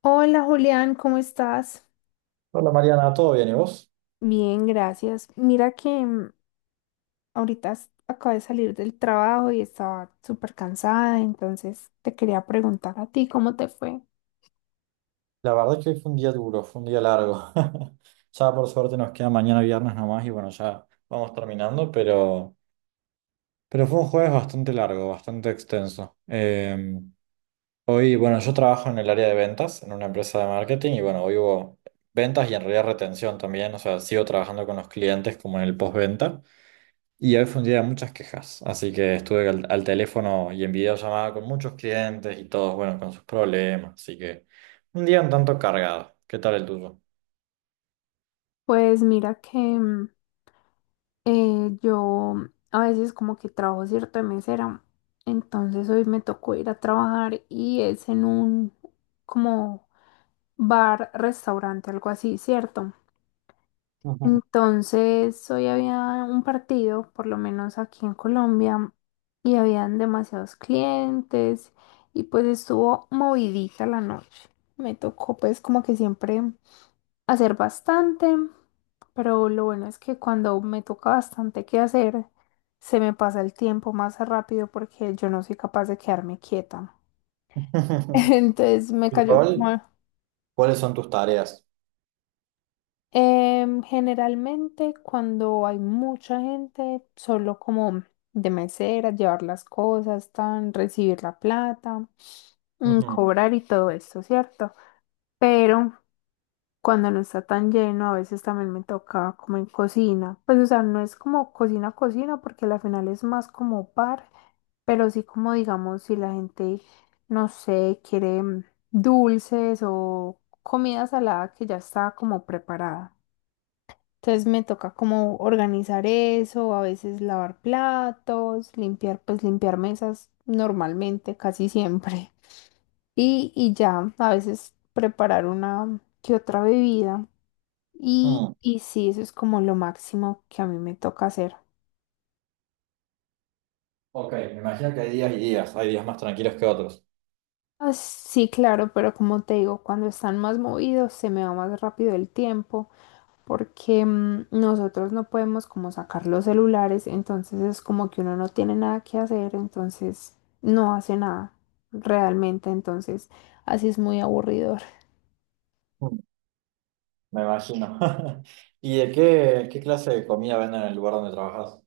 Hola Julián, ¿cómo estás? Hola Mariana, ¿todo bien y vos? Bien, gracias. Mira que ahorita acabo de salir del trabajo y estaba súper cansada, entonces te quería preguntar a ti cómo te fue. La verdad es que hoy fue un día duro, fue un día largo. Ya por suerte nos queda mañana viernes nomás y bueno, ya vamos terminando, pero, fue un jueves bastante largo, bastante extenso. Hoy, bueno, yo trabajo en el área de ventas, en una empresa de marketing y bueno, hoy hubo ventas y en realidad retención también, o sea, sigo trabajando con los clientes como en el postventa. Y hoy fue un día de muchas quejas, así que estuve al teléfono y en videollamada con muchos clientes y todos, bueno, con sus problemas, así que un día un tanto cargado. ¿Qué tal el tuyo? Pues mira que yo a veces como que trabajo cierto de mesera, entonces hoy me tocó ir a trabajar y es en un como bar, restaurante, algo así, ¿cierto? Ujú. Entonces, hoy había un partido, por lo menos aquí en Colombia, y habían demasiados clientes y pues estuvo movidita la noche. Me tocó pues como que siempre hacer bastante, pero lo bueno es que cuando me toca bastante que hacer, se me pasa el tiempo más rápido porque yo no soy capaz de quedarme quieta. Entonces me ¿Tu cayó rol? como, ¿Cuáles son tus tareas? Generalmente cuando hay mucha gente, solo como de mesera, llevar las cosas, tan, recibir la plata, Ujú. cobrar y todo esto, ¿cierto? Pero cuando no está tan lleno, a veces también me toca como en cocina. Pues o sea, no es como cocina, cocina, porque al final es más como bar, pero sí como digamos, si la gente, no sé, quiere dulces o comida salada que ya está como preparada. Entonces me toca como organizar eso, a veces lavar platos, limpiar, pues limpiar mesas normalmente, casi siempre. Y, y ya, a veces preparar una que otra bebida. Mm, Y sí, eso es como lo máximo que a mí me toca hacer. ok, me imagino que hay días y días, hay días más tranquilos que otros. Ah, sí, claro, pero como te digo, cuando están más movidos se me va más rápido el tiempo. Porque nosotros no podemos como sacar los celulares, entonces es como que uno no tiene nada que hacer, entonces no hace nada realmente, entonces así es muy aburridor. Mm, me imagino. ¿Y qué clase de comida venden en el lugar donde trabajas?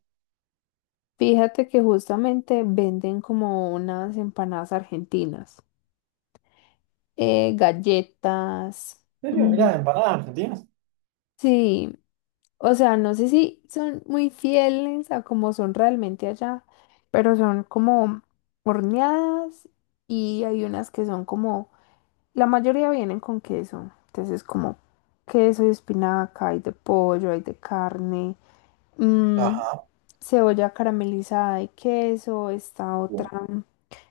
Fíjate que justamente venden como unas empanadas argentinas, galletas. ¿En serio? mm, ¿Mirá, empanadas argentinas? Sí, o sea, no sé si son muy fieles a como son realmente allá, pero son como horneadas y hay unas que son como... La mayoría vienen con queso, entonces es como queso y espinaca, hay de pollo, hay de carne, mm, Ajá. cebolla caramelizada y queso, esta otra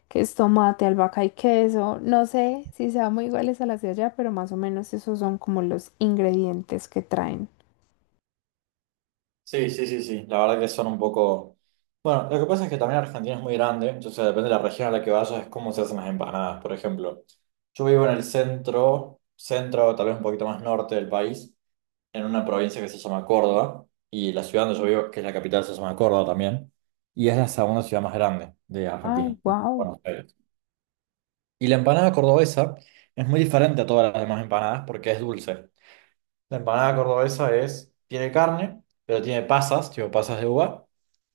que es tomate, albahaca y queso. No sé si sean muy iguales a las de allá, pero más o menos esos son como los ingredientes que traen. Sí, sí, sí, sí. La verdad que son un poco. Bueno, lo que pasa es que también Argentina es muy grande, entonces depende de la región a la que vayas, es cómo se hacen las empanadas, por ejemplo. Yo vivo en el centro, centro, tal vez un poquito más norte del país, en una provincia que se llama Córdoba, y la ciudad donde yo vivo, que es la capital, se llama Córdoba también, y es la segunda ciudad más grande de Ay, Argentina, ¿no? wow. Buenos Aires. Y la empanada cordobesa es muy diferente a todas las demás empanadas porque es dulce. La empanada cordobesa es, tiene carne, pero tiene pasas, tipo pasas de uva,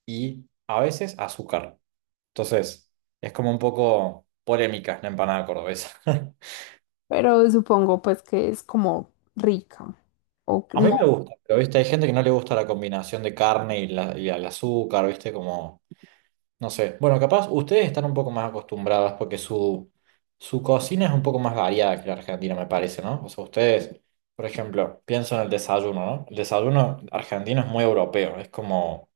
y a veces azúcar. Entonces, es como un poco polémica la empanada cordobesa. Pero supongo pues que es como rica. O A mí me no, gusta, pero viste, hay gente que no le gusta la combinación de carne y, y el azúcar, viste, como... No sé. Bueno, capaz ustedes están un poco más acostumbradas porque su cocina es un poco más variada que la Argentina, me parece, ¿no? O sea, ustedes, por ejemplo, pienso en el desayuno, ¿no? El desayuno argentino es muy europeo, es como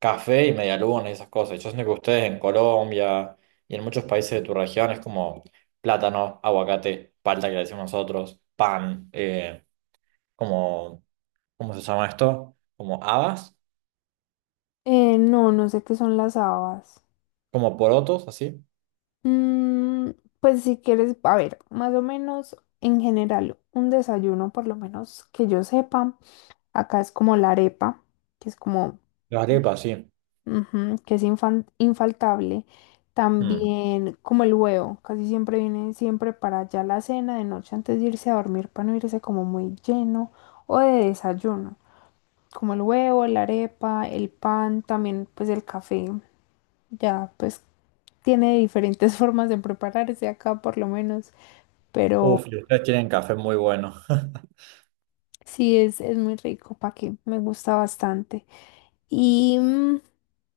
café y medialunas y esas cosas. Yo siento que ustedes en Colombia y en muchos países de tu región es como plátano, aguacate, palta que le decimos nosotros, pan, como, ¿cómo se llama esto? Como habas, no, no sé qué son las habas. como porotos, así. Mm, pues si quieres, a ver, más o menos en general, un desayuno, por lo menos que yo sepa, acá es como la arepa, que es como, Las arepas, sí. ujú, que es infaltable. Mm. También como el huevo, casi siempre viene siempre para ya la cena de noche antes de irse a dormir, para no irse como muy lleno, o de desayuno, como el huevo, la arepa, el pan, también pues el café, ya pues tiene diferentes formas de prepararse acá por lo menos, pero Uf, y ustedes tienen café muy bueno. sí es muy rico, pa' qué, me gusta bastante. Y,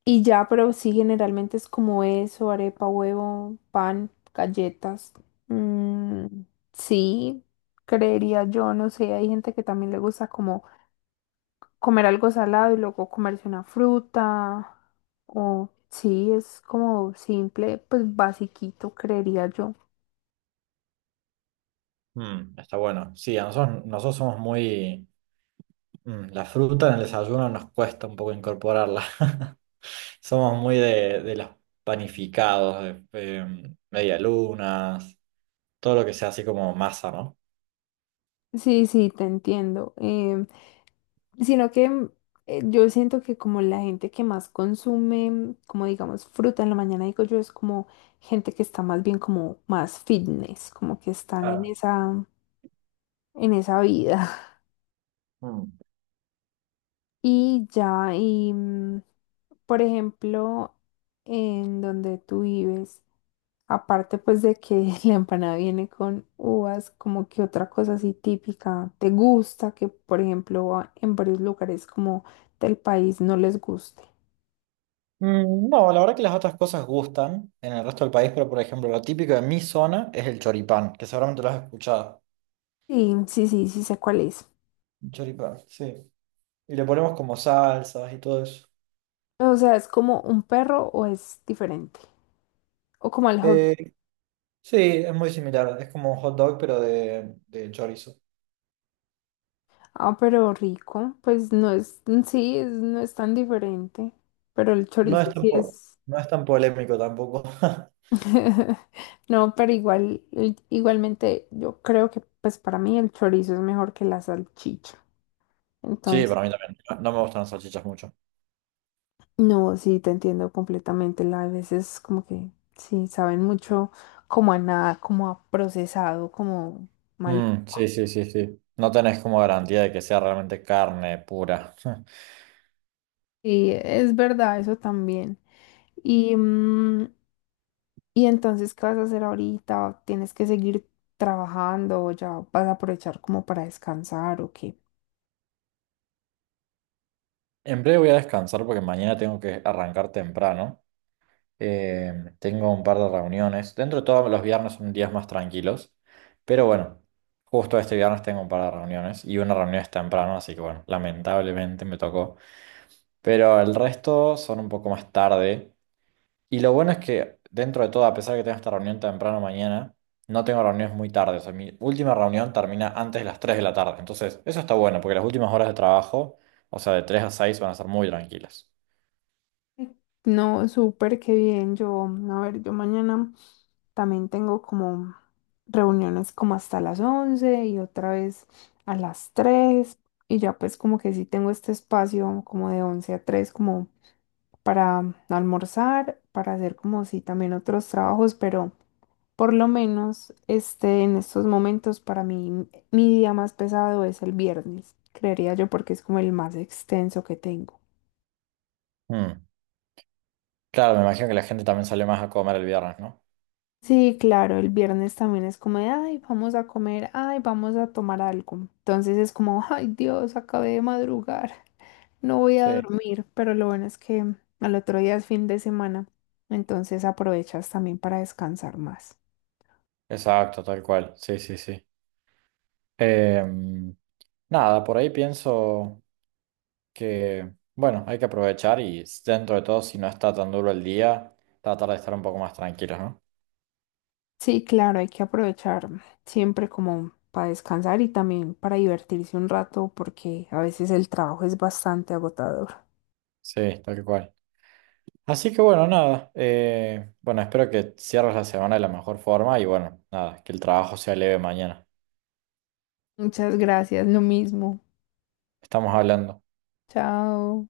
y ya, pero sí, generalmente es como eso, arepa, huevo, pan, galletas. Mm, sí, creería yo, no sé, hay gente que también le gusta como comer algo salado y luego comerse una fruta, o sí, es como simple, pues basiquito, creería yo. Mm, está bueno. Sí, a nosotros, nosotros somos muy... mm, la fruta en el desayuno nos cuesta un poco incorporarla. Somos muy de, los panificados, de, medialunas, todo lo que sea así como masa, ¿no? Sí, sí, te entiendo. Sino que yo siento que como la gente que más consume, como digamos, fruta en la mañana, digo yo, es como gente que está más bien como más fitness, como que están Claro. En esa vida. Mm. Y ya, y por ejemplo, en donde tú vives, aparte pues de que la empanada viene con uvas, como que otra cosa así típica, ¿te gusta que, por ejemplo, en varios lugares como del país no les guste? Mm, no, la verdad que las otras cosas gustan en el resto del país, pero por ejemplo, lo típico de mi zona es el choripán, que seguramente lo has escuchado. Sí, sí, sí, sí sé cuál es. Choripán, sí. Y le ponemos como salsas y todo eso. O sea, ¿es como un perro o es diferente? O como el hot. Eh, Sí, es muy similar. Es como un hot dog, pero de, chorizo. Ah, pero rico. Pues no es, sí, no es tan diferente. Pero el No es chorizo tan, sí po- es. no es tan polémico tampoco. No, pero igual, igualmente yo creo que pues para mí el chorizo es mejor que la salchicha. Sí, Entonces, para mí también. No, no me gustan las salchichas mucho. no, sí, te entiendo completamente. La, a veces como que sí, saben mucho como a nada, como a procesado, como Mm, sí, maluco. sí, sí, sí. No tenés como garantía de que sea realmente carne pura. Sí, es verdad, eso también. Y, y entonces, ¿qué vas a hacer ahorita? ¿Tienes que seguir trabajando o ya vas a aprovechar como para descansar o qué? En breve voy a descansar porque mañana tengo que arrancar temprano. Eh, tengo un par de reuniones. Dentro de todo, los viernes son días más tranquilos. Pero bueno, justo este viernes tengo un par de reuniones y una reunión es temprano, así que bueno, lamentablemente me tocó. Pero el resto son un poco más tarde. Y lo bueno es que dentro de todo, a pesar de que tengo esta reunión temprano mañana, no tengo reuniones muy tarde. O sea, mi última reunión termina antes de las 3 de la tarde. Entonces, eso está bueno, porque las últimas horas de trabajo, o sea, de 3 a 6 van a ser muy tranquilas. Sí. No, súper, qué bien. Yo, a ver, yo mañana también tengo como reuniones como hasta las 11 y otra vez a las 3 y ya pues como que sí tengo este espacio como de 11 a 3 como para almorzar, para hacer como sí también otros trabajos, pero... Por lo menos, este, en estos momentos para mí, mi día más pesado es el viernes, creería yo, porque es como el más extenso que tengo. Mm. Claro, me imagino que la gente también salió más a comer el viernes, ¿no? Sí, claro, el viernes también es como de, ay, vamos a comer, ay, vamos a tomar algo. Entonces es como, ay, Dios, acabé de madrugar, no voy a Sí, dormir, pero lo bueno es que al otro día es fin de semana, entonces aprovechas también para descansar más. exacto, tal cual. Sí, sí, sí. Em, nada, por ahí pienso. Que, bueno, hay que aprovechar y dentro de todo, si no está tan duro el día, tratar de estar un poco más tranquilos, ¿no? Sí, claro, hay que aprovechar siempre como para descansar y también para divertirse un rato porque a veces el trabajo es bastante agotador. Sí, tal que cual. Así que bueno, nada, bueno, espero que cierres la semana de la mejor forma y bueno, nada, que el trabajo sea leve mañana. Muchas gracias, lo mismo. Estamos hablando. Chao.